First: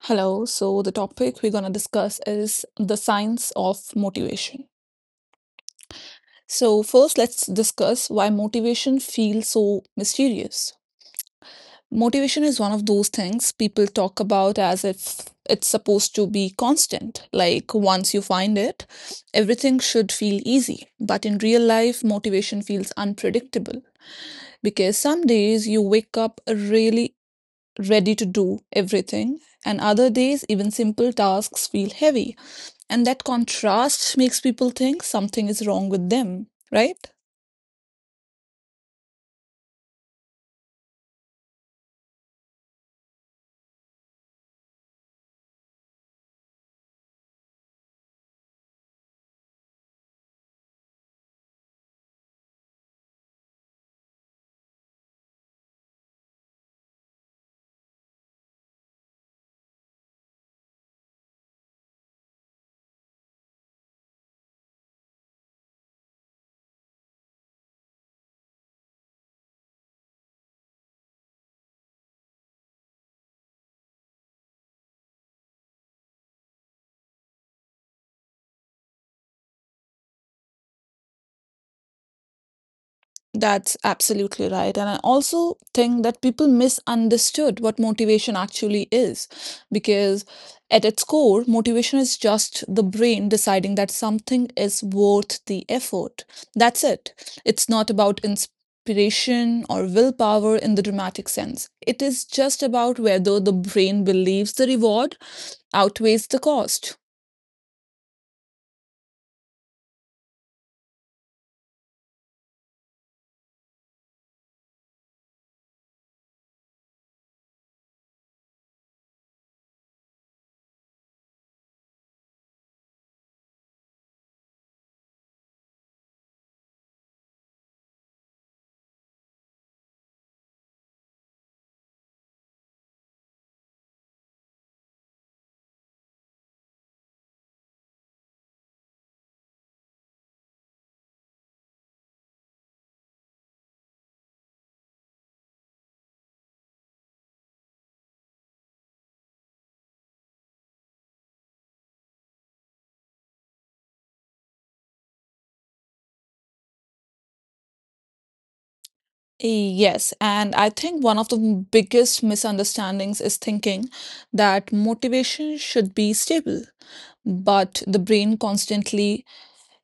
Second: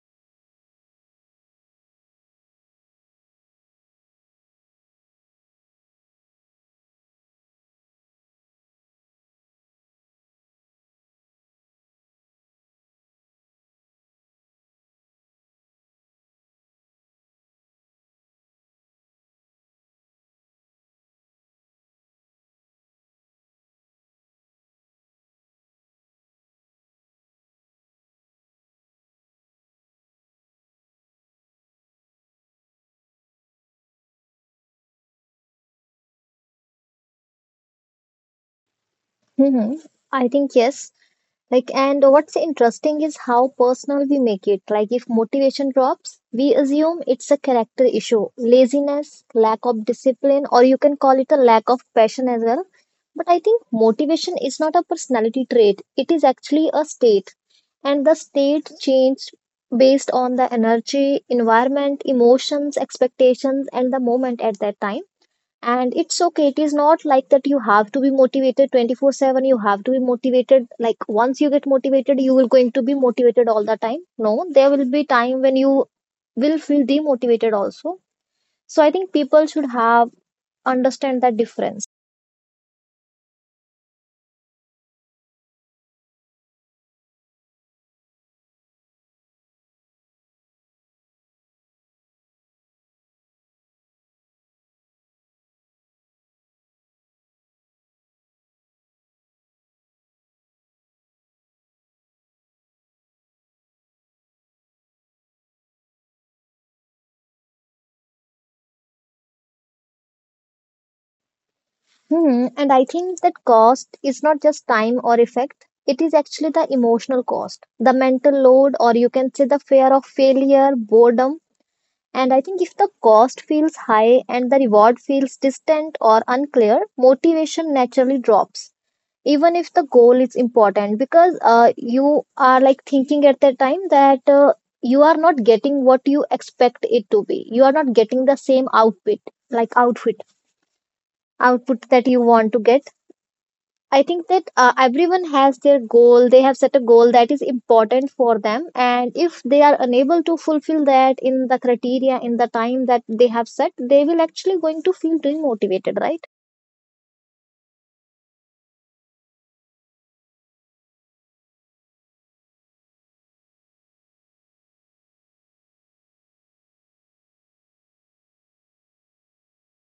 Hello. So, the topic we're going to discuss is the science of motivation. So, first, let's discuss why motivation feels so mysterious. Motivation is one of those things people talk about as if it's supposed to be constant. Like, once you find it, everything should feel easy. But in real life, motivation feels unpredictable because some days you wake up really ready to do everything, and other days, even simple tasks feel heavy. And that contrast makes people think something is wrong with them, right? Hmm. I think yes. Like, and what's interesting is how personal we make it. Like, if motivation drops, we assume it's a character issue, laziness, lack of discipline, or you can call it a lack of passion as well. But I think motivation is not a personality trait, it is actually a state. And the state changed based on the energy, environment, emotions, expectations, and the moment at that time, and it's okay. It is not like that you have to be motivated 24/7, you have to be motivated. Like, once you get motivated, you will going to be motivated all the time? No, there will be time when you will feel demotivated also. So I think people should have understand that difference. That's absolutely right. And I also think that people misunderstood what motivation actually is because, at its core, motivation is just the brain deciding that something is worth the effort. That's it. It's not about inspiration or willpower in the dramatic sense. It is just about whether the brain believes the reward outweighs the cost. Hmm. And I think that cost is not just time or effect, it is actually the emotional cost, the mental load, or you can say the fear of failure, boredom. And I think if the cost feels high and the reward feels distant or unclear, motivation naturally drops. Even if the goal is important, because you are like thinking at the time that you are not getting what you expect it to be. You are not getting the same like outfit, output that you want to get. I think that everyone has their goal. They have set a goal that is important for them. And if they are unable to fulfill that in the criteria, in the time that they have set, they will actually going to feel demotivated, right? Yes, and I think one of the biggest misunderstandings is thinking that motivation should be stable, but the brain constantly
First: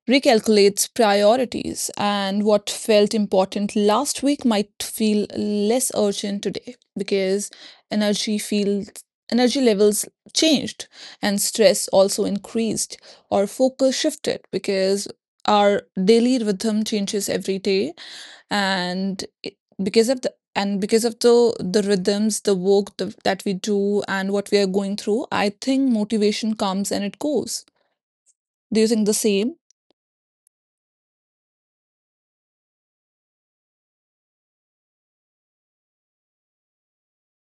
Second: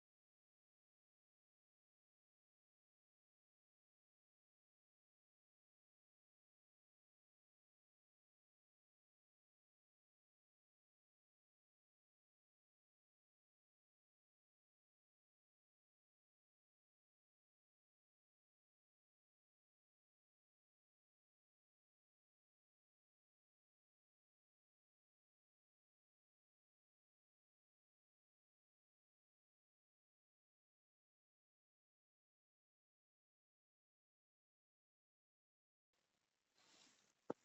recalculates priorities, and what felt important last week might feel less urgent today because energy feels energy levels changed, and stress also increased or focus shifted because our daily rhythm changes every day and because of the and because of the rhythms, the work, that we do and what we are going through, I think motivation comes and it goes. Do you think the same?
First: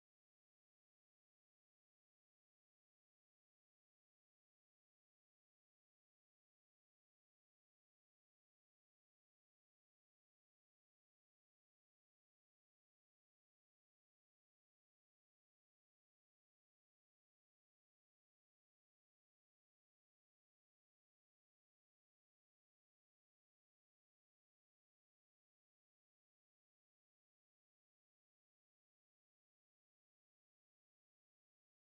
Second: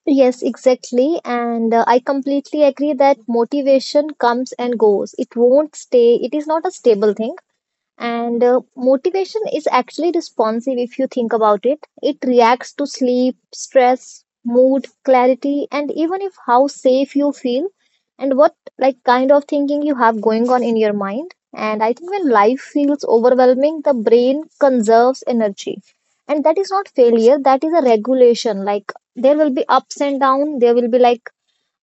Yes, exactly. And I completely agree that motivation comes and goes. It won't stay. It is not a stable thing. And motivation is actually responsive if you think about it. It reacts to sleep, stress, mood, clarity, and even if how safe you feel and what like kind of thinking you have going on in your mind. And I think when life feels overwhelming, the brain conserves energy. And that is not failure, that is a regulation. Like, there will be ups and down, there will be like,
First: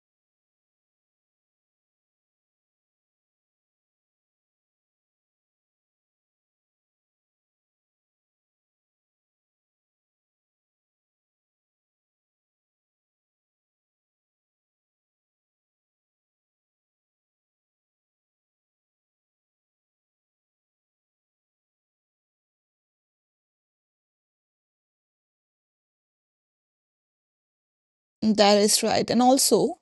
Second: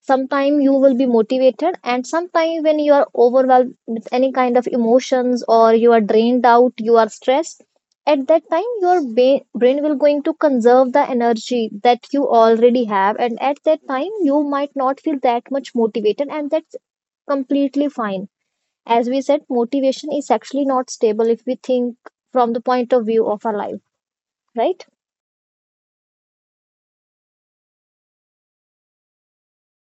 sometimes you will be motivated, and sometimes when you are overwhelmed with any kind of emotions, or you are drained out, you are stressed. At that time your brain will going to conserve the energy that you already have, and at that time you might not feel that much motivated, and that's completely fine. As we said, motivation is actually not stable if we think from the point of view of our life, right? That is right. And also,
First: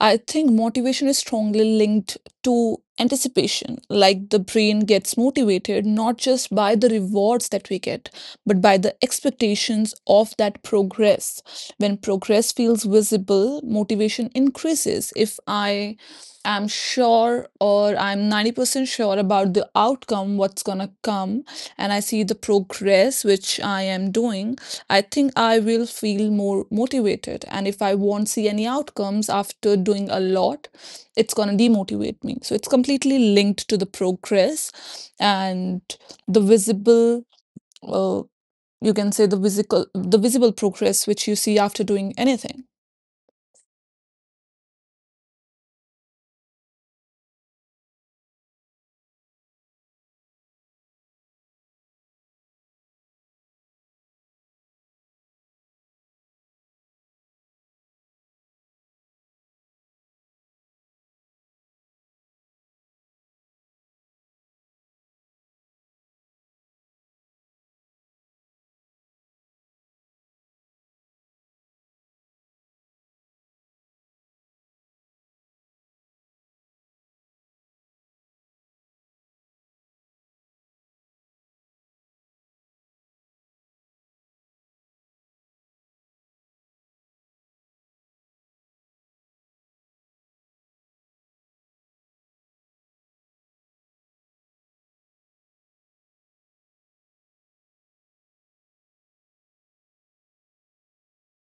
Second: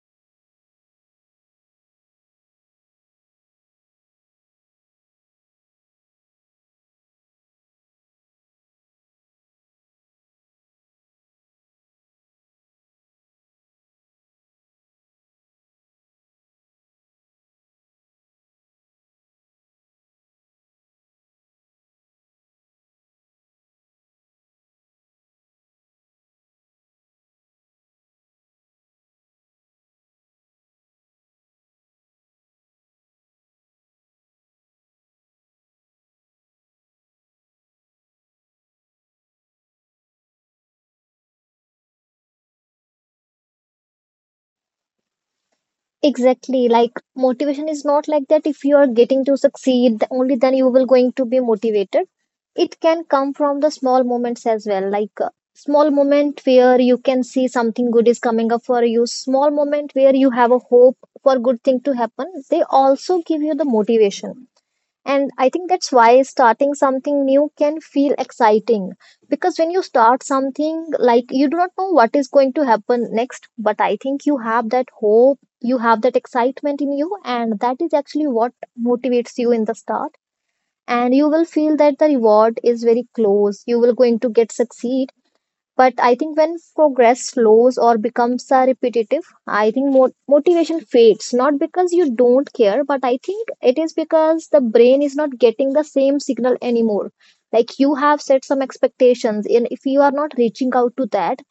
I think motivation is strongly linked to anticipation. Like the brain gets motivated not just by the rewards that we get, but by the expectations of that progress. When progress feels visible, motivation increases. If I am sure, or I'm 90% sure about the outcome, what's going to come, and I see the progress which I am doing, I think I will feel more motivated. And if I won't see any outcomes after doing a lot, it's going to demotivate me. So it's completely linked to the progress and the visible, uh, you can say the visible progress which you see after doing anything. Exactly. Like, motivation is not like that. If you are getting to succeed, only then you will going to be motivated. It can come from the small moments as well. Like, small moment where you can see something good is coming up for you. Small moment where you have a hope for good thing to happen. They also give you the motivation. And I think that's why starting something new can feel exciting. Because when you start something, like, you do not know what is going to happen next, but I think you have that hope, you have that excitement in you, and that is actually what motivates you in the start. And you will feel that the reward is very close. You will going to get succeed, but I think when progress slows or becomes repetitive, I think motivation fades. Not because you don't care, but I think it is because the brain is not getting the same signal anymore. Like, you have set some expectations, and if you are not reaching out to that,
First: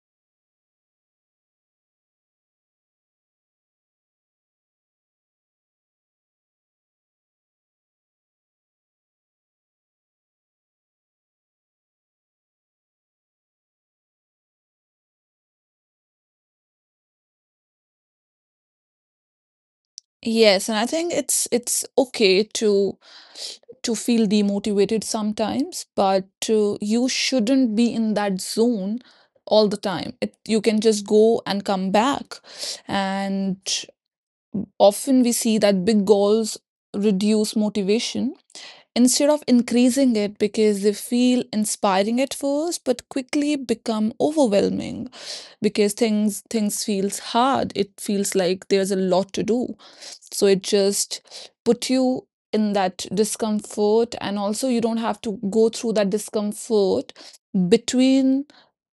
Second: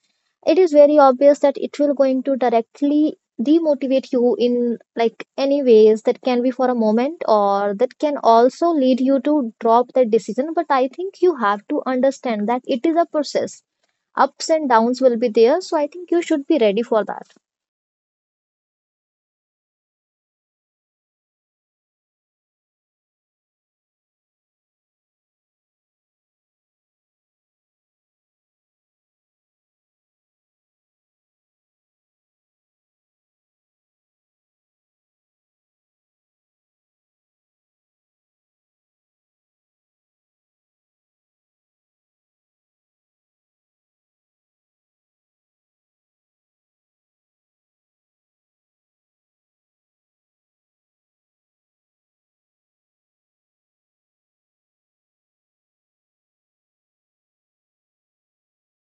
it is very obvious that it will going to directly demotivate you in like any ways. That can be for a moment, or that can also lead you to drop that decision. But I think you have to understand that it is a process. Ups and downs will be there, so I think you should be ready for that. Yes, and I think it's okay to feel demotivated sometimes, but you shouldn't be in that zone all the time. It, you can just go and come back. And often we see that big goals reduce motivation instead of increasing it because they feel inspiring at first but quickly become overwhelming because things feels hard, it feels like there's a lot to do, so it just put you in that discomfort. And also you don't have to go through that discomfort between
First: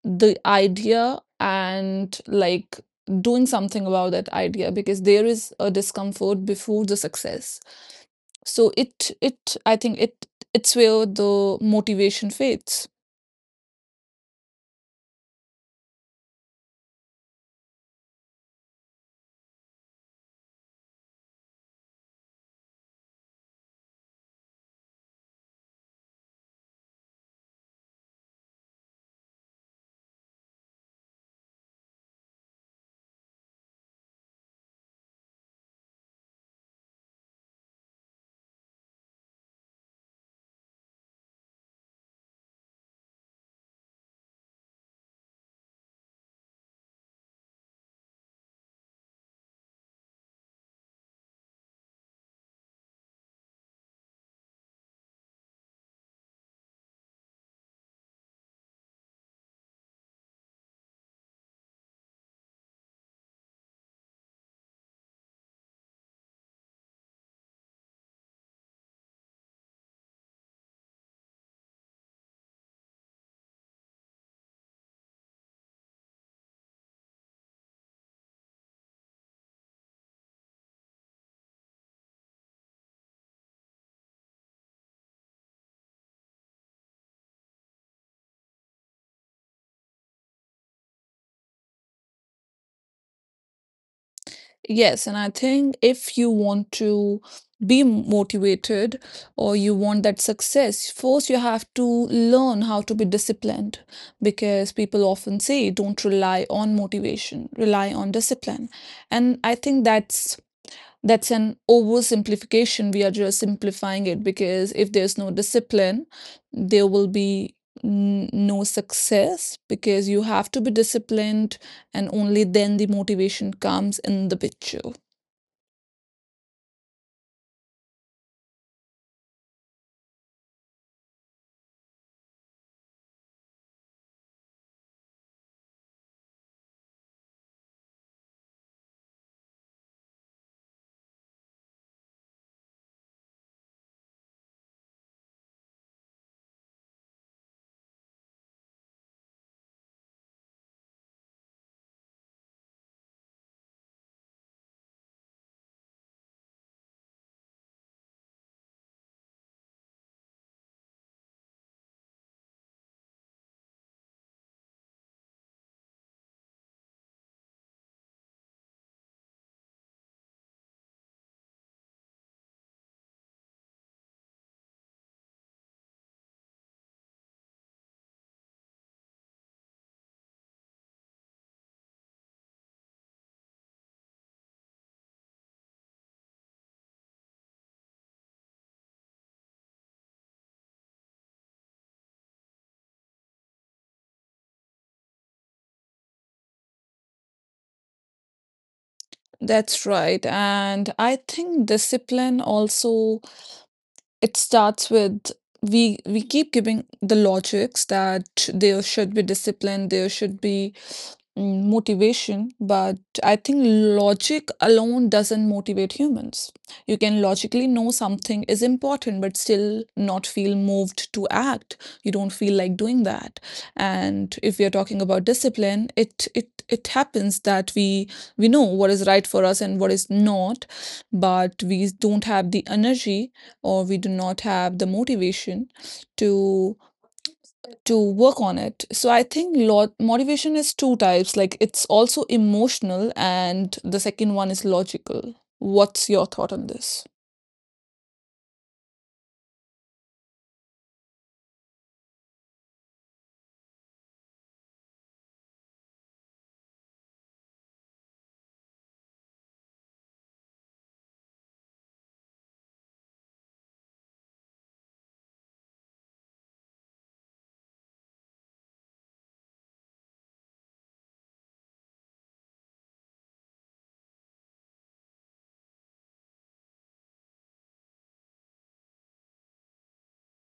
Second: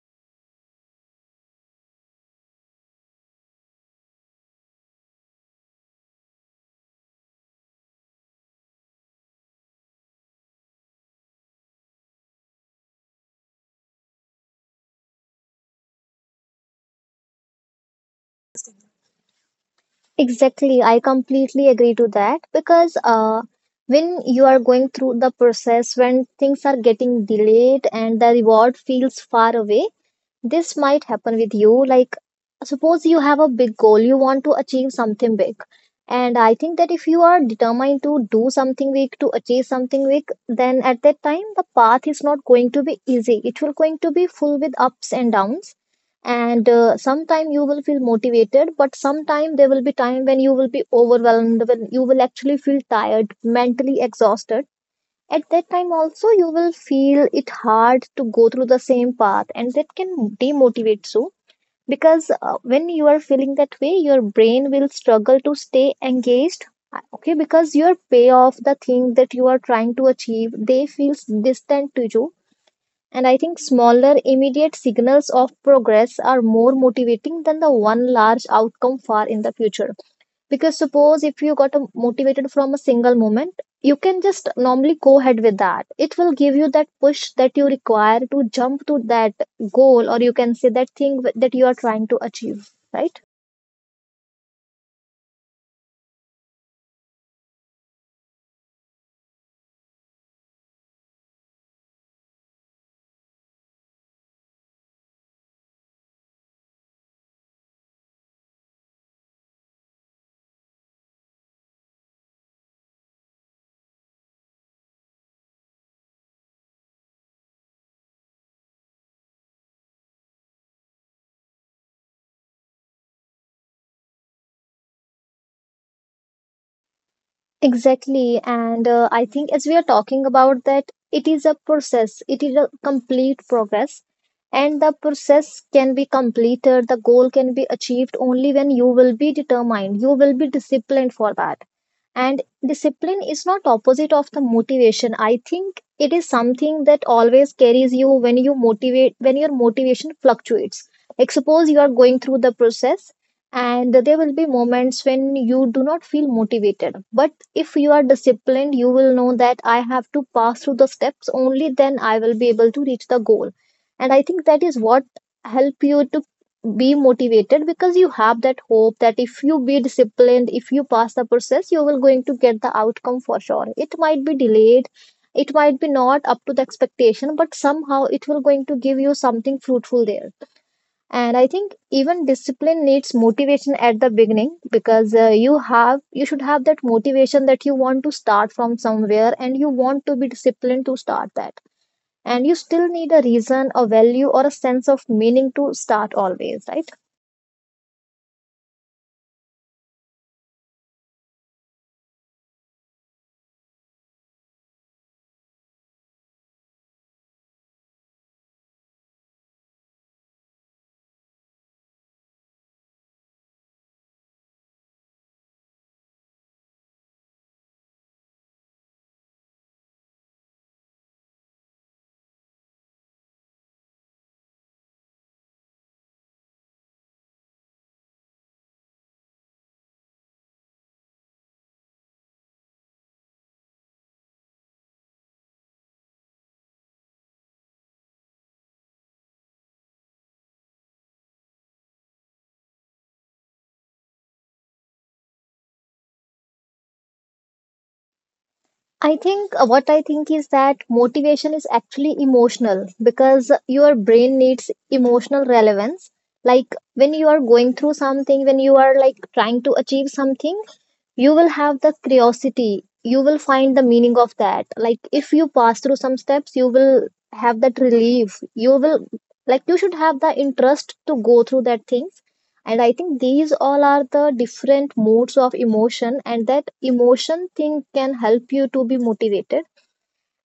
the idea and like doing something about that idea, because there is a discomfort before the success. So it I think it's where the motivation fades. Exactly, I completely agree to that, because when you are going through the process, when things are getting delayed and the reward feels far away. This might happen with you. Like, suppose you have a big goal, you want to achieve something big. And I think that if you are determined to do something big, to achieve something big, then at that time, the path is not going to be easy. It will going to be full with ups and downs. And sometime you will feel motivated, but sometime there will be time when you will be overwhelmed, when you will actually feel tired, mentally exhausted. At that time also you will feel it hard to go through the same path, and that can demotivate you. Because when you are feeling that way, your brain will struggle to stay engaged. Okay, because your payoff, the thing that you are trying to achieve, they feels distant to you. And I think smaller immediate signals of progress are more motivating than the one large outcome far in the future. Because suppose if you got motivated from a single moment, you can just normally go ahead with that. It will give you that push that you require to jump to that goal, or you can say that thing that you are trying to achieve, right? Yes, and I think if you want to be motivated or you want that success, first you have to learn how to be disciplined because people often say don't rely on motivation, rely on discipline. And I think that's an oversimplification. We are just simplifying it because if there's no discipline, there will be no success because you have to be disciplined, and only then the motivation comes in the picture. Exactly. And I think as we are talking about that, it is a process, it is a complete progress. And the process can be completed, the goal can be achieved only when you will be determined, you will be disciplined for that. And discipline is not opposite of the motivation. I think it is something that always carries you when you motivate, when your motivation fluctuates. Like, suppose you are going through the process, and there will be moments when you do not feel motivated, but if you are disciplined, you will know that I have to pass through the steps, only then I will be able to reach the goal. And I think that is what help you to be motivated, because you have that hope that if you be disciplined, if you pass the process, you will going to get the outcome for sure. It might be delayed, it might be not up to the expectation, but somehow it will going to give you something fruitful there. And I think even discipline needs motivation at the beginning, because you should have that motivation that you want to start from somewhere, and you want to be disciplined to start that. And you still need a reason, a value, or a sense of meaning to start always, right? That's right. And I think discipline also, it starts with, we keep giving the logics that there should be discipline, there should be, motivation, but I think logic alone doesn't motivate humans. You can logically know something is important, but still not feel moved to act. You don't feel like doing that. And if we are talking about discipline, it happens that we know what is right for us and what is not, but we don't have the energy, or we do not have the motivation to to work on it. So I think lot motivation is two types, like it's also emotional and the second one is logical. What's your thought on this? I think what I think is that motivation is actually emotional, because your brain needs emotional relevance. Like, when you are going through something, when you are like trying to achieve something, you will have the curiosity. You will find the meaning of that. Like, if you pass through some steps, you will have that relief. You will Like, you should have the interest to go through that thing. And I think these all are the different modes of emotion, and that emotion thing can help you to be motivated.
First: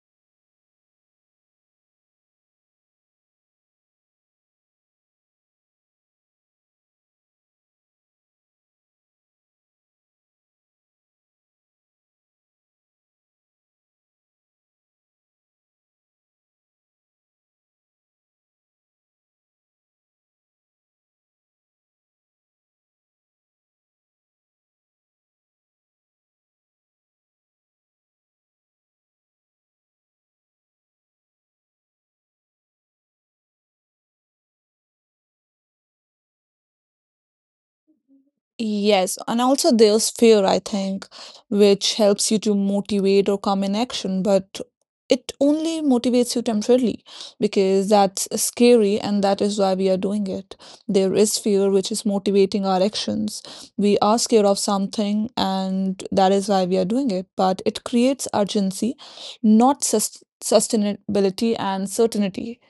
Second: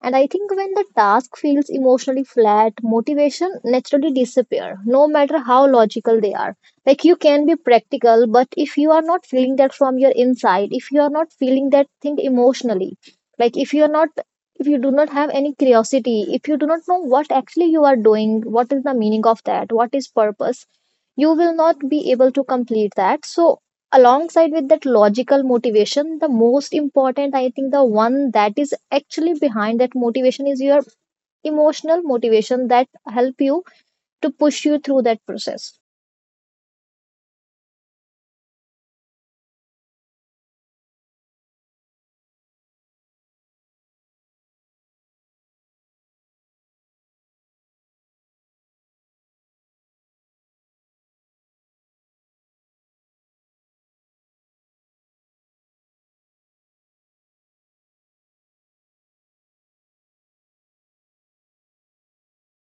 And I think when the task feels emotionally flat, motivation naturally disappear, no matter how logical they are. Like, you can be practical, but if you are not feeling that from your inside, if you are not feeling that thing emotionally, like, if you do not have any curiosity, if you do not know what actually you are doing, what is the meaning of that, what is purpose, you will not be able to complete that. So alongside with that logical motivation, the most important, I think, the one that is actually behind that motivation is your emotional motivation that help you to push you through that process. Yes, and also there's fear, I think, which helps you to motivate or come in action, but it only motivates you temporarily because that's scary and that is why we are doing it. There is fear which is motivating our actions. We are scared of something and that is why we are doing it, but it creates urgency, not sustainability and certainty.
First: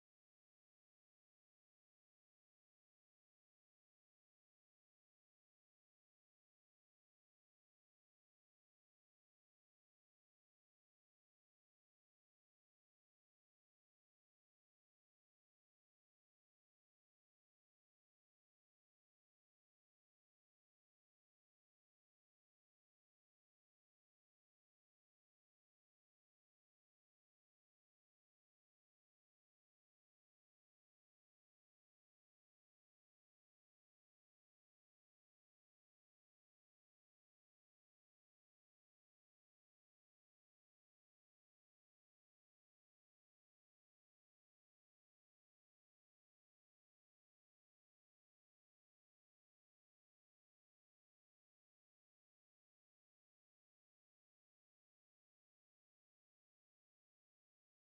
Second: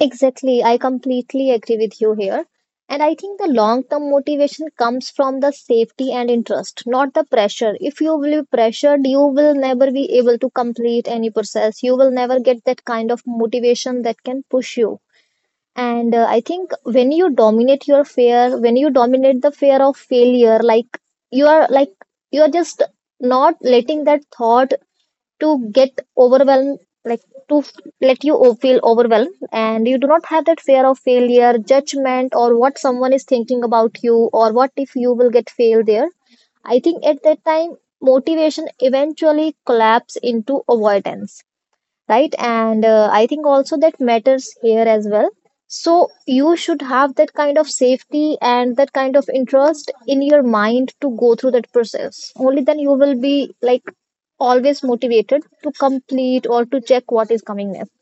Exactly, I completely agree with you here. And I think the long term motivation comes from the safety and interest, not the pressure. If you will be pressured, you will never be able to complete any process, you will never get that kind of motivation that can push you. And I think when you dominate your fear, when you dominate the fear of failure, like, you are like you are just not letting that thought to get overwhelmed, like, to f- let feel overwhelmed, and you do not have that fear of failure, judgment, or what someone is thinking about you, or what if you will get failed there. I think at that time, motivation eventually collapse into avoidance, right? And I think also that matters here as well. So you should have that kind of safety and that kind of interest in your mind to go through that process, only then you will be like always motivated to complete or to check what is coming next.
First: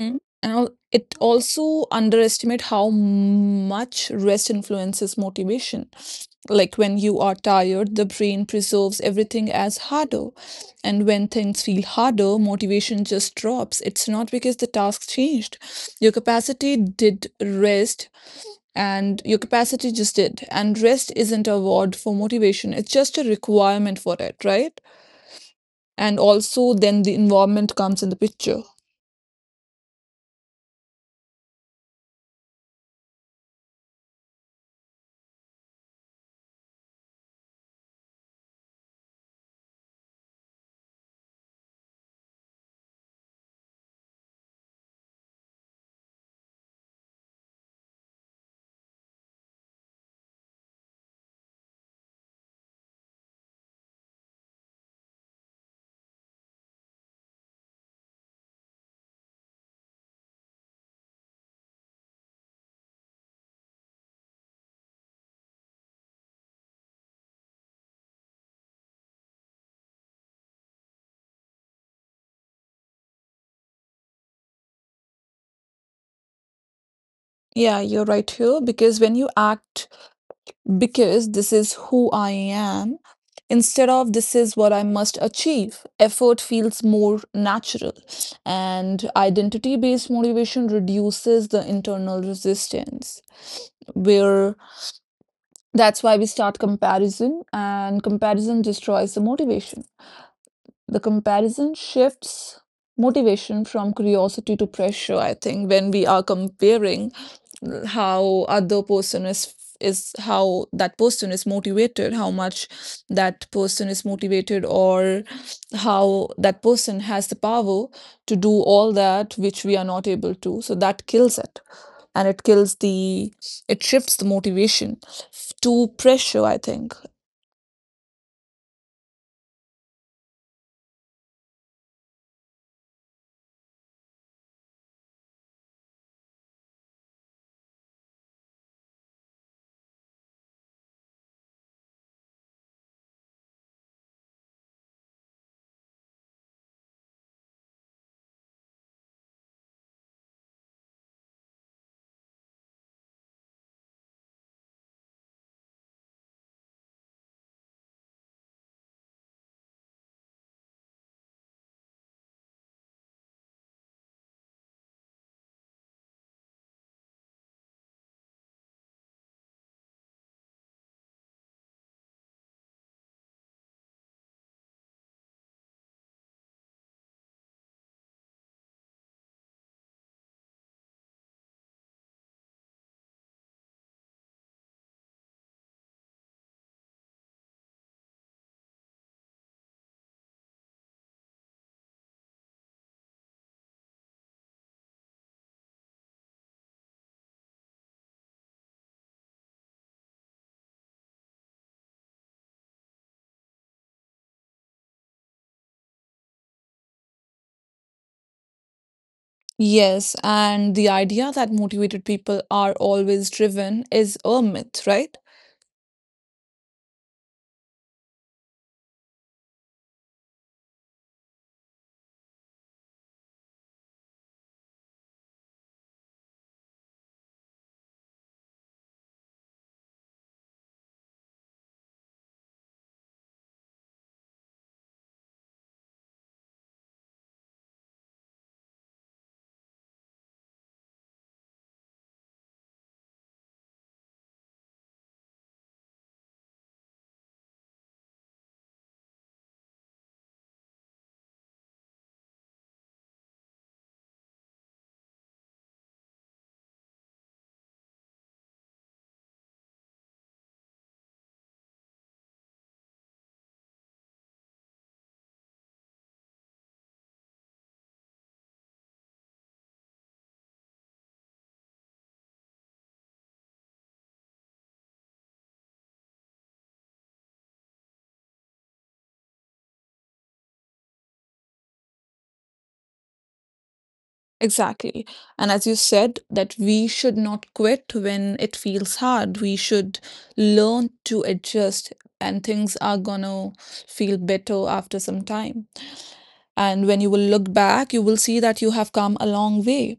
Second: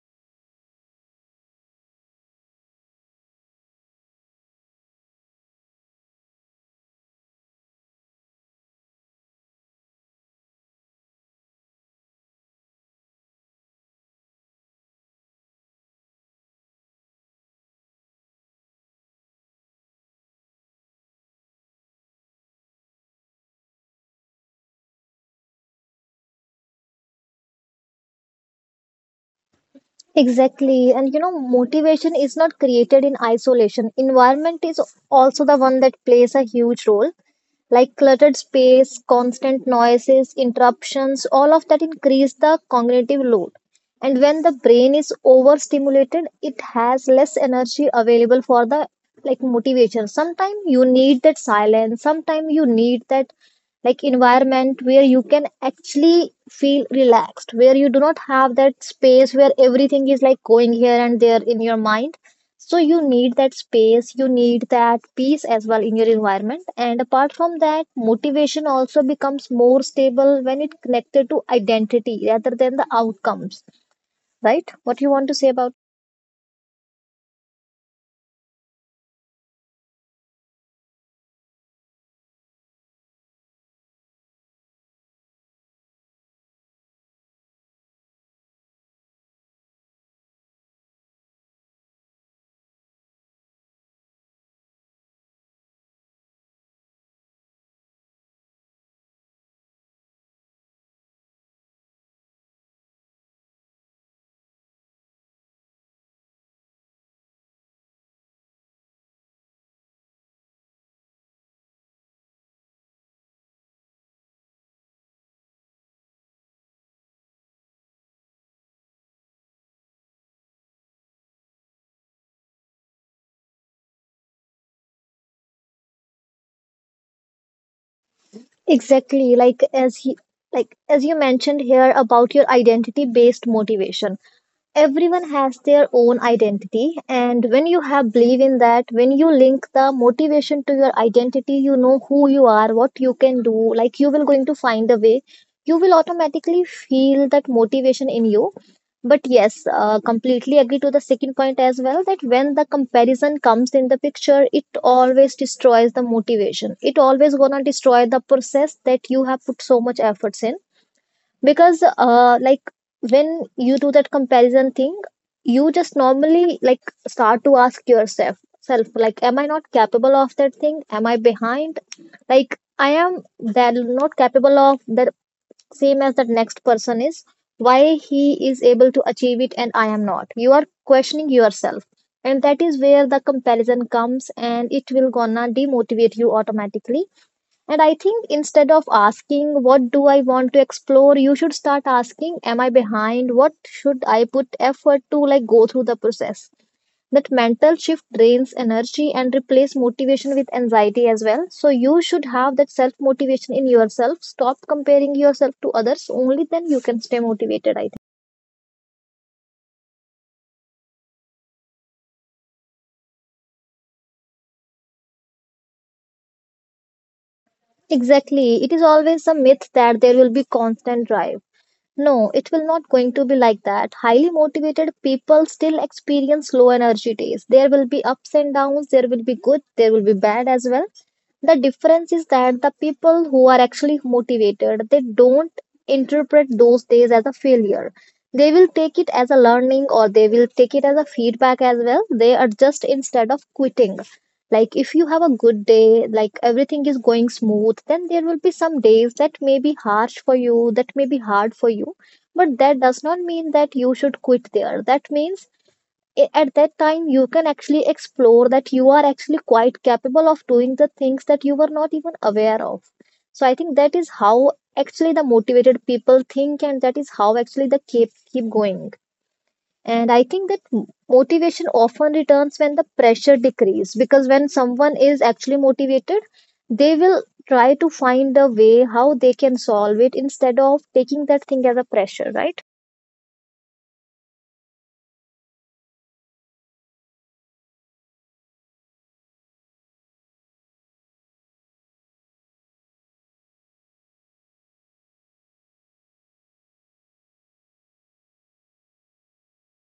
Mhm. And it also underestimate how much rest influences motivation. Like when you are tired, the brain preserves everything as harder. And when things feel harder, motivation just drops. It's not because the task changed. Your capacity did rest and your capacity just did. And rest isn't a word for motivation, it's just a requirement for it, right? And also, then the environment comes in the picture. Exactly. And you know, motivation is not created in isolation. Environment is also the one that plays a huge role. Like cluttered space, constant noises, interruptions, all of that increase the cognitive load. And when the brain is overstimulated, it has less energy available for the motivation. Sometimes you need that silence, sometimes you need that like environment where you can actually feel relaxed, where you do not have that space where everything is like going here and there in your mind, so you need that space, you need that peace as well in your environment. And apart from that, motivation also becomes more stable when it connected to identity rather than the outcomes, right? What you want to say about? Yeah, you're right here because when you act because this is who I am instead of this is what I must achieve. Effort feels more natural, and identity based motivation reduces the internal resistance. Where that's why we start comparison, and comparison destroys the motivation. The comparison shifts motivation from curiosity to pressure, I think, when we are comparing how other person is, how that person is motivated, how much that person is motivated, or how that person has the power to do all that which we are not able to. So that kills it, and it kills the, it shifts the motivation to pressure, I think. Exactly. Like as you mentioned here about your identity based motivation, everyone has their own identity, and when you have belief in that, when you link the motivation to your identity, you know who you are, what you can do, like you will going to find a way. You will automatically feel that motivation in you. But yes, completely agree to the second point as well, that when the comparison comes in the picture, it always destroys the motivation, it always gonna destroy the process that you have put so much efforts in. Because like when you do that comparison thing, you just normally like start to ask yourself self, like, am I not capable of that thing? Am I behind? Like, I am that not capable of that same as that next person is. Why he is able to achieve it and I am not? You are questioning yourself, and that is where the comparison comes and it will gonna demotivate you automatically. And I think instead of asking, what do I want to explore, you should start asking, am I behind? What should I put effort to like go through the process? That mental shift drains energy and replace motivation with anxiety as well. So you should have that self motivation in yourself. Stop comparing yourself to others. Only then you can stay motivated, I think. Yes, and the idea that motivated people are always driven is a myth, right? Exactly. It is always a myth that there will be constant drive. No, it will not going to be like that. Highly motivated people still experience low energy days. There will be ups and downs, there will be good, there will be bad as well. The difference is that the people who are actually motivated, they don't interpret those days as a failure. They will take it as a learning or they will take it as a feedback as well. They adjust instead of quitting. Like if you have a good day, like everything is going smooth, then there will be some days that may be harsh for you, that may be hard for you. But that does not mean that you should quit there. That means at that time you can actually explore that you are actually quite capable of doing the things that you were not even aware of. So I think that is how actually the motivated people think, and that is how actually they keep going. And I think that motivation often returns when the pressure decreases, because when someone is actually motivated, they will try to find a way how they can solve it instead of taking that thing as a pressure, right? Exactly. And as you said, that we should not quit when it feels hard. We should learn to adjust, and things are gonna feel better after some time. And when you will look back, you will see that you have come a long way.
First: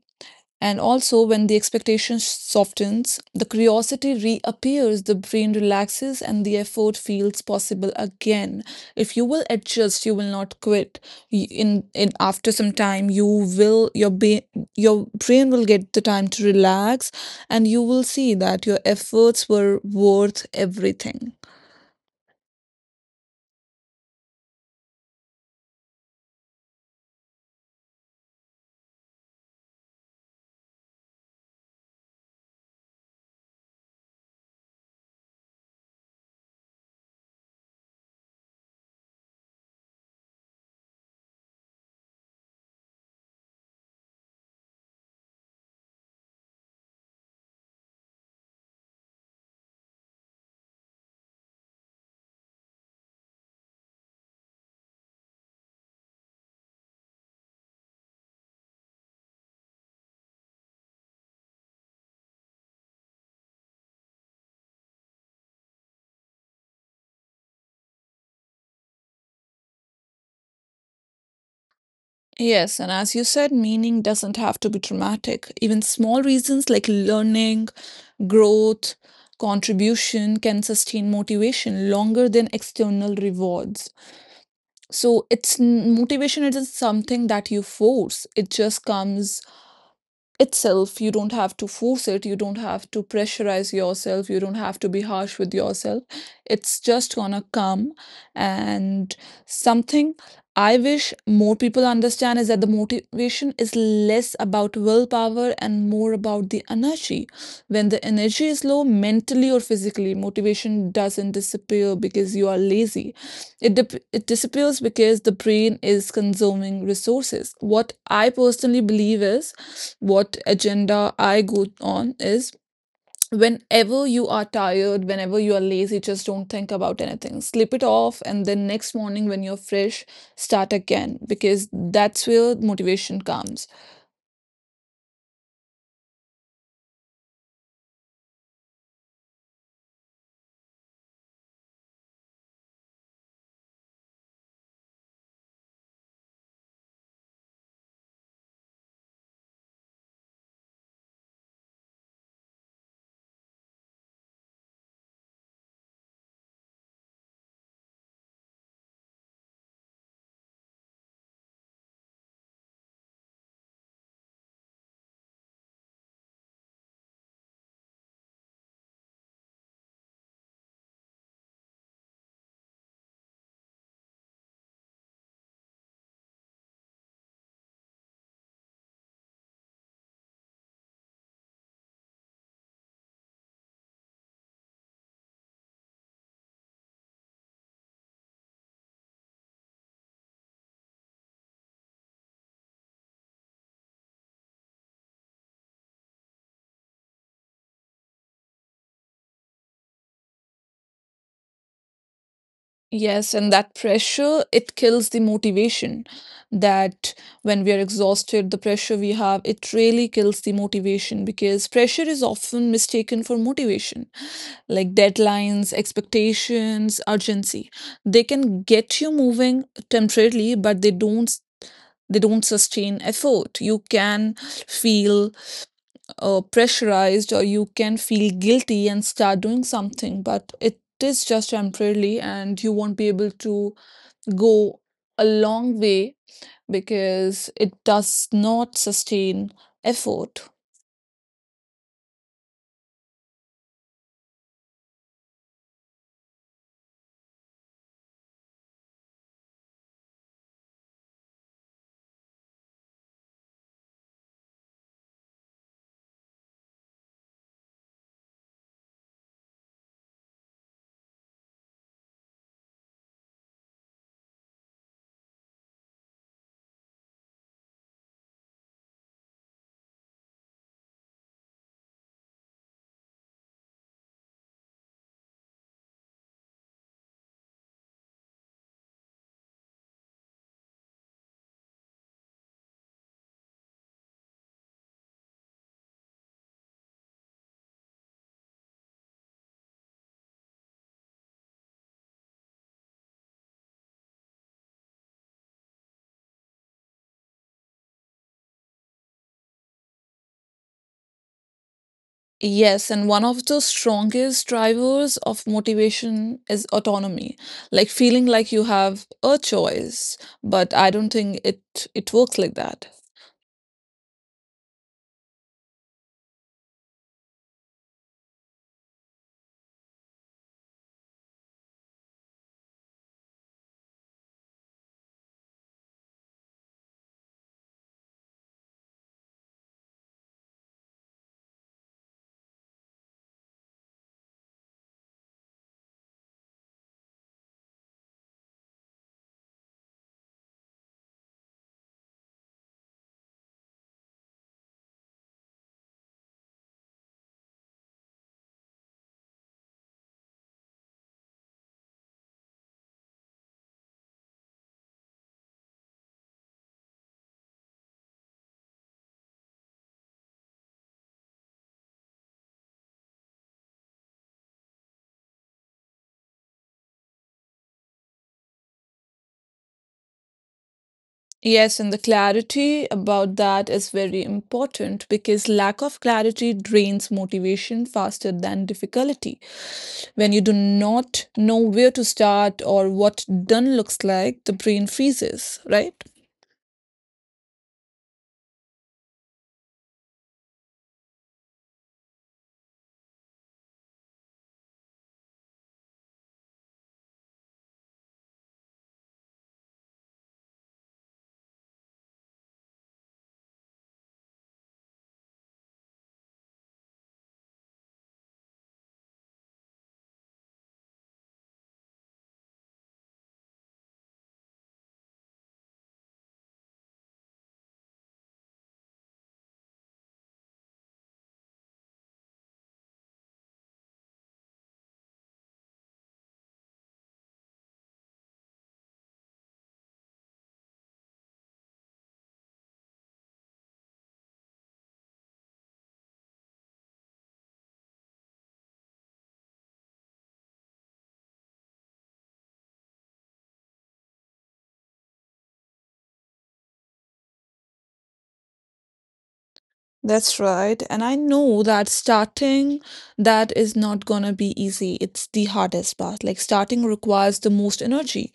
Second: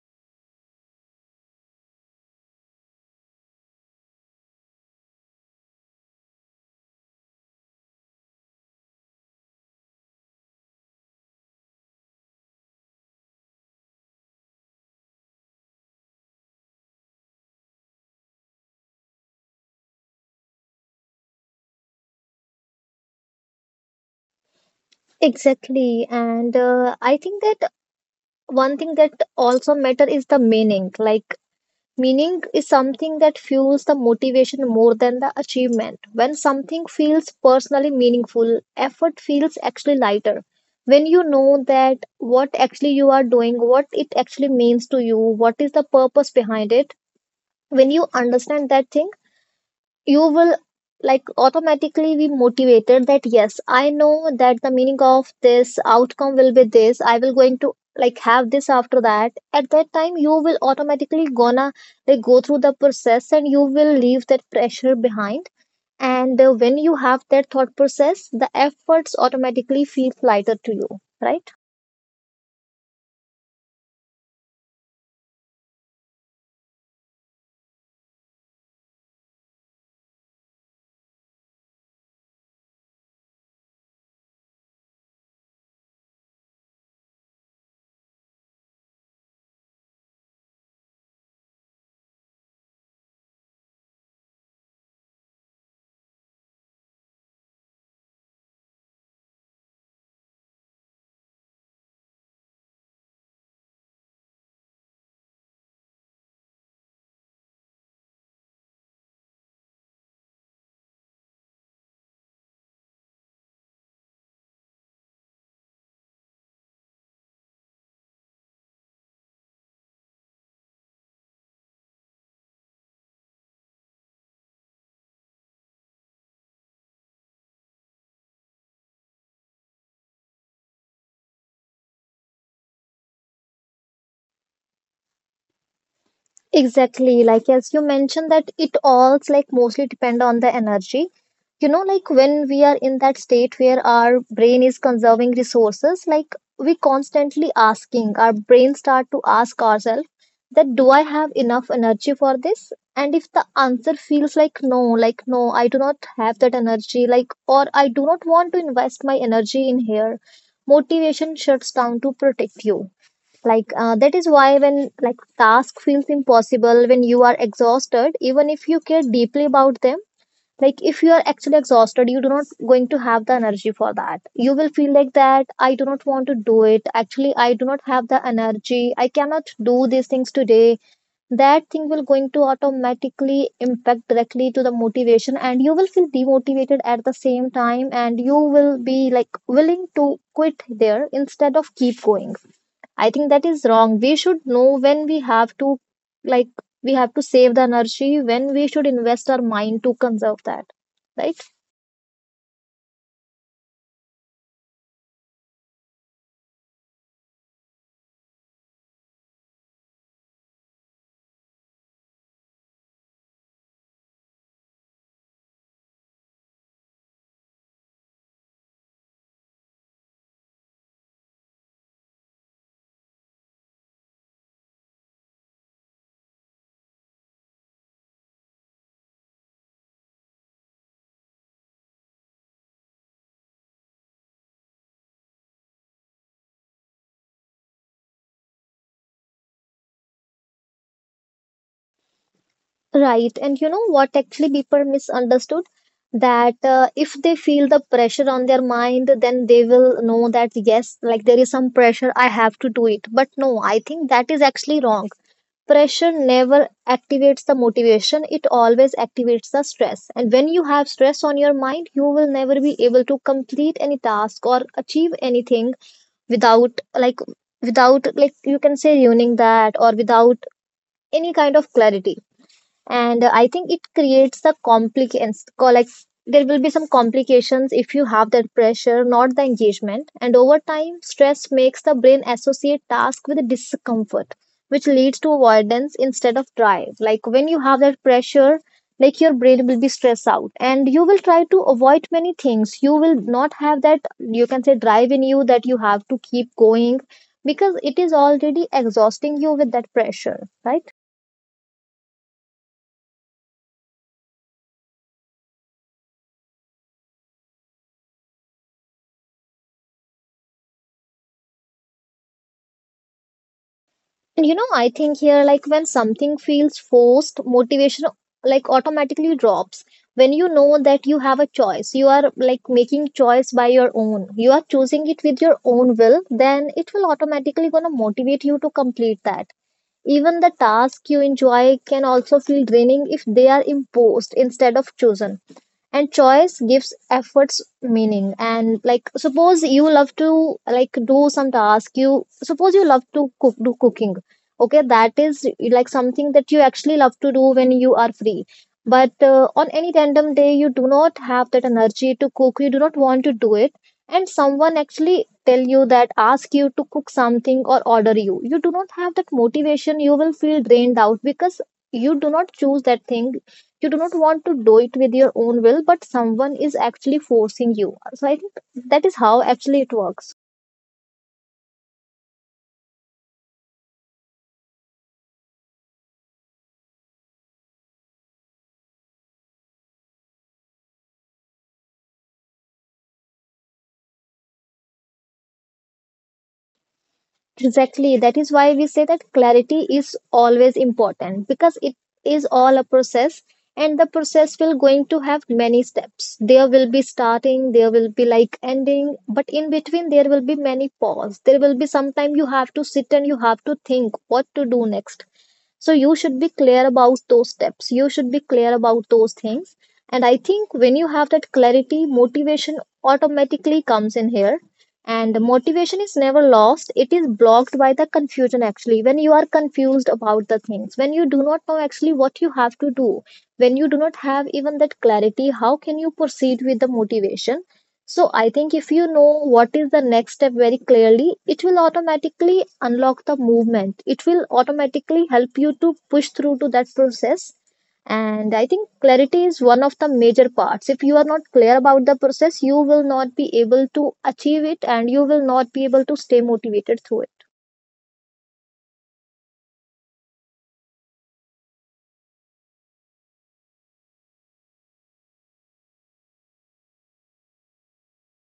And also, when the expectation softens, the curiosity reappears, the brain relaxes, and the effort feels possible again. If you will adjust, you will not quit. In after some time, you will, your brain will get the time to relax, and you will see that your efforts were worth everything. Exactly. And I think that one thing that also matter is the meaning. Like, meaning is something that fuels the motivation more than the achievement. When something feels personally meaningful, effort feels actually lighter. When you know that what actually you are doing, what it actually means to you, what is the purpose behind it, when you understand that thing, you will like automatically be motivated that yes, I know that the meaning of this outcome will be this, I will going to like have this after that. At that time you will automatically gonna like go through the process and you will leave that pressure behind. And when you have that thought process, the efforts automatically feel lighter to you, right? Yes, and as you said, meaning doesn't have to be dramatic. Even small reasons like learning, growth, contribution can sustain motivation longer than external rewards. So it's motivation isn't something that you force. It just comes itself. You don't have to force it, you don't have to pressurize yourself, you don't have to be harsh with yourself. It's just gonna come. And something I wish more people understand is that the motivation is less about willpower and more about the energy. When the energy is low, mentally or physically, motivation doesn't disappear because you are lazy. It it disappears because the brain is consuming resources. What I personally believe is, what agenda I go on is, whenever you are tired, whenever you are lazy, just don't think about anything. Slip it off, and then next morning when you're fresh, start again because that's where motivation comes. Exactly. Like as you mentioned, that it all like mostly depend on the energy. You know, like when we are in that state where our brain is conserving resources, like we constantly asking, our brain start to ask ourselves that do I have enough energy for this? And if the answer feels like no, I do not have that energy, like or I do not want to invest my energy in here, motivation shuts down to protect you. That is why when like task feels impossible when you are exhausted, even if you care deeply about them, like if you are actually exhausted, you do not going to have the energy for that. You will feel like that I do not want to do it, actually I do not have the energy, I cannot do these things today. That thing will going to automatically impact directly to the motivation, and you will feel demotivated at the same time, and you will be like willing to quit there instead of keep going. I think that is wrong. We should know when we have to, like, we have to save the energy, when we should invest our mind to conserve that, right? Yes, and that pressure, it kills the motivation. That when we are exhausted, the pressure we have, it really kills the motivation because pressure is often mistaken for motivation. Like deadlines, expectations, urgency. They can get you moving temporarily, but they don't sustain effort. You can feel, pressurized, or you can feel guilty and start doing something, but it is just temporarily and you won't be able to go a long way because it does not sustain effort. Right. And you know what actually people misunderstood? That if they feel the pressure on their mind, then they will know that, yes, like, there is some pressure, I have to do it. But no, I think that is actually wrong. Pressure never activates the motivation, it always activates the stress, and when you have stress on your mind, you will never be able to complete any task or achieve anything without like, without like, you can say ruining that, or without any kind of clarity. And I think it creates a complications. Like, there will be some complications if you have that pressure, not the engagement. And over time, stress makes the brain associate task with discomfort, which leads to avoidance instead of drive. Like when you have that pressure, like your brain will be stressed out and you will try to avoid many things. You will not have that, you can say, drive in you that you have to keep going, because it is already exhausting you with that pressure, right? Yes, and one of the strongest drivers of motivation is autonomy, like feeling like you have a choice, but I don't think it works like that. And you know, I think here, like when something feels forced, motivation like automatically drops. When you know that you have a choice, you are like making choice by your own, you are choosing it with your own will, then it will automatically gonna motivate you to complete that. Even the task you enjoy can also feel draining if they are imposed instead of chosen. And choice gives efforts meaning. And like suppose you love to like do some task, you suppose you love to cook, do cooking. Okay, that is like something that you actually love to do when you are free. But on any random day you do not have that energy to cook, you do not want to do it, and someone actually tell you that, ask you to cook something or order you, you do not have that motivation. You will feel drained out because you do not choose that thing, you do not want to do it with your own will, but someone is actually forcing you. So I think that is how actually it works. Yes, and the clarity about that is very important because lack of clarity drains motivation faster than difficulty. When you do not know where to start or what done looks like, the brain freezes, right? Exactly, that is why we say that clarity is always important, because it is all a process, and the process will going to have many steps. There will be starting, there will be like ending, but in between there will be many pause, there will be sometime you have to sit and you have to think what to do next. So you should be clear about those steps, you should be clear about those things. And I think when you have that clarity, motivation automatically comes in here. And the motivation is never lost, it is blocked by the confusion actually. When you are confused about the things, when you do not know actually what you have to do, when you do not have even that clarity, how can you proceed with the motivation? So I think if you know what is the next step very clearly, it will automatically unlock the movement. It will automatically help you to push through to that process. And I think clarity is one of the major parts. If you are not clear about the process, you will not be able to achieve it, and you will not be able to stay motivated through it. That's right. And I know that starting, that is not gonna be easy. It's the hardest part. Like starting requires the most energy.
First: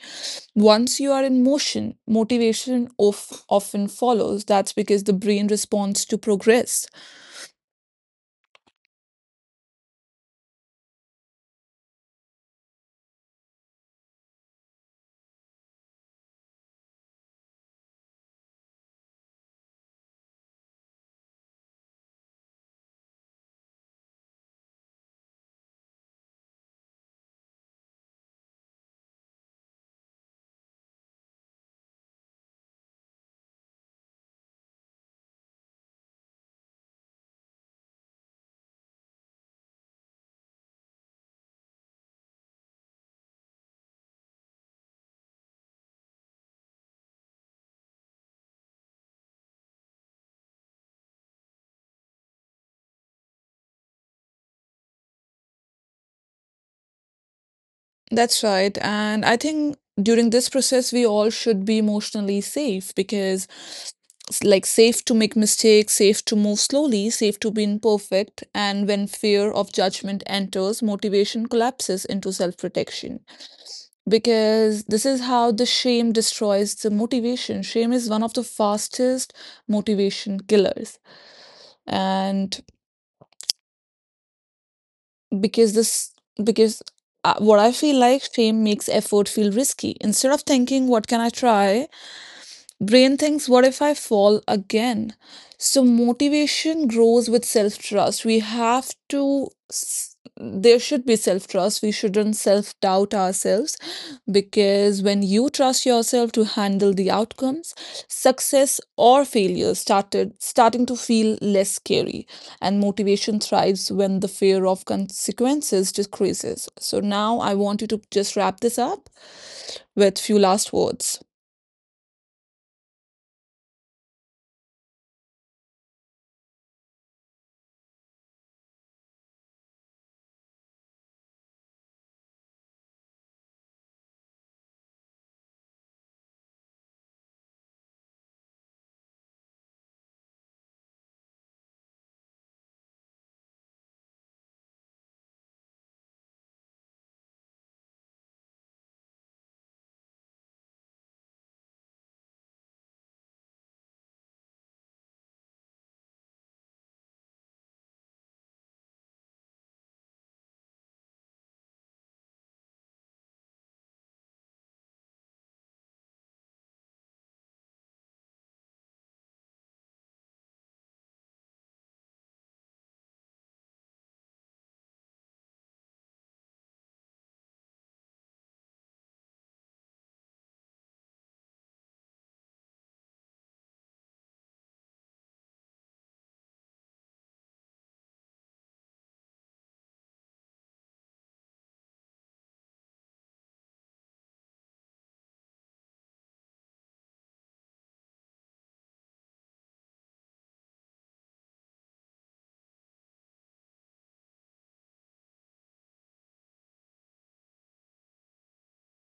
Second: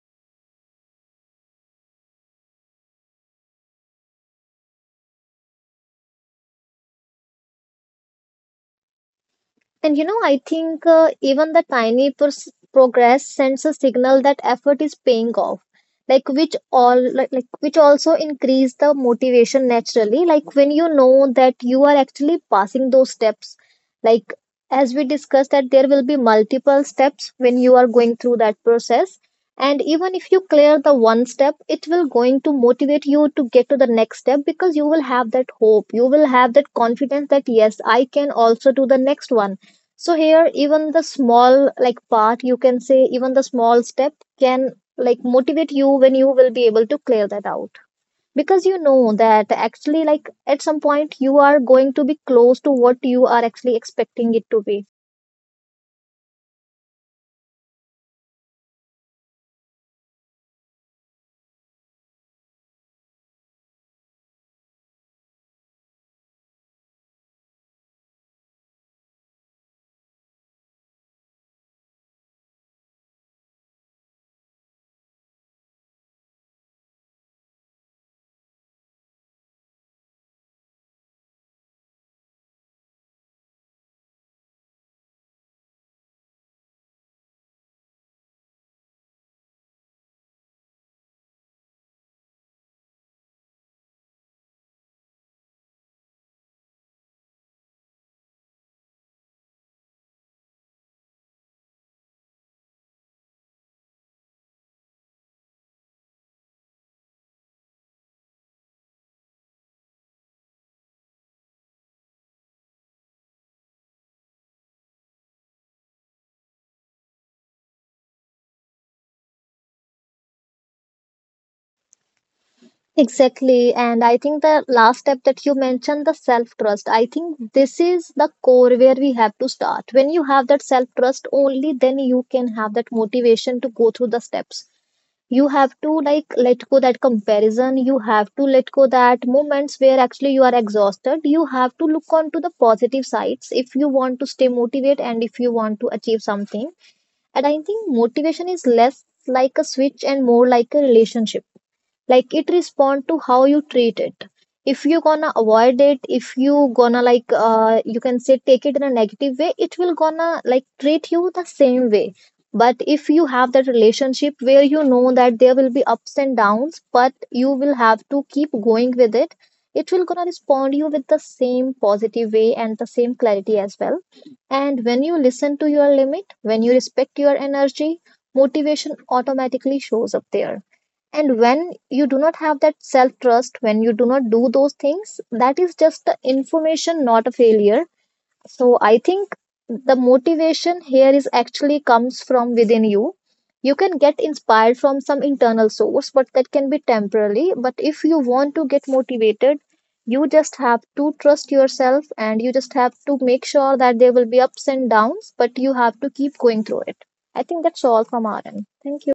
Once you are in motion, motivation of, often follows. That's because the brain responds to progress. And you know, I think even the tiny progress sends a signal that effort is paying off. Like which all like which also increase the motivation naturally. Like when you know that you are actually passing those steps. Like as we discussed, that there will be multiple steps when you are going through that process. And even if you clear the one step, it will going to motivate you to get to the next step, because you will have that hope. You will have that confidence that yes, I can also do the next one. So here, even the small like part, you can say even the small step can like motivate you when you will be able to clear that out. Because you know that actually like at some point you are going to be close to what you are actually expecting it to be. That's right. And I think during this process, we all should be emotionally safe because, like, safe to make mistakes, safe to move slowly, safe to be imperfect. And when fear of judgment enters, motivation collapses into self protection. Because this is how the shame destroys the motivation. Shame is one of the fastest motivation killers. And because this, because, what I feel like, shame makes effort feel risky. Instead of thinking what can I try, brain thinks, what if I fall again? So motivation grows with self trust. We have to, there should be self trust. We shouldn't self doubt ourselves because when you trust yourself to handle the outcomes, success or failure started starting to feel less scary. And motivation thrives when the fear of consequences decreases. So now I want you to just wrap this up with few last words. Exactly. And I think the last step that you mentioned, the self-trust. I think this is the core where we have to start. When you have that self-trust, only then you can have that motivation to go through the steps. You have to like let go that comparison, you have to let go that moments where actually you are exhausted. You have to look on to the positive sides if you want to stay motivated and if you want to achieve something. And I think motivation is less like a switch and more like a relationship. Like, it respond to how you treat it. If you gonna avoid it, if you gonna like you can say take it in a negative way, it will gonna like treat you the same way. But if you have that relationship where you know that there will be ups and downs, but you will have to keep going with it, it will gonna respond you with the same positive way and the same clarity as well. And when you listen to your limit, when you respect your energy, motivation automatically shows up there. And when you do not have that self trust, when you do not do those things, that is just the information, not a failure. So I think the motivation here is actually comes from within you. You can get inspired from some internal source, but that can be temporarily. But if you want to get motivated, you just have to trust yourself, and you just have to make sure that there will be ups and downs, but you have to keep going through it. I think that's all from our end. Thank you.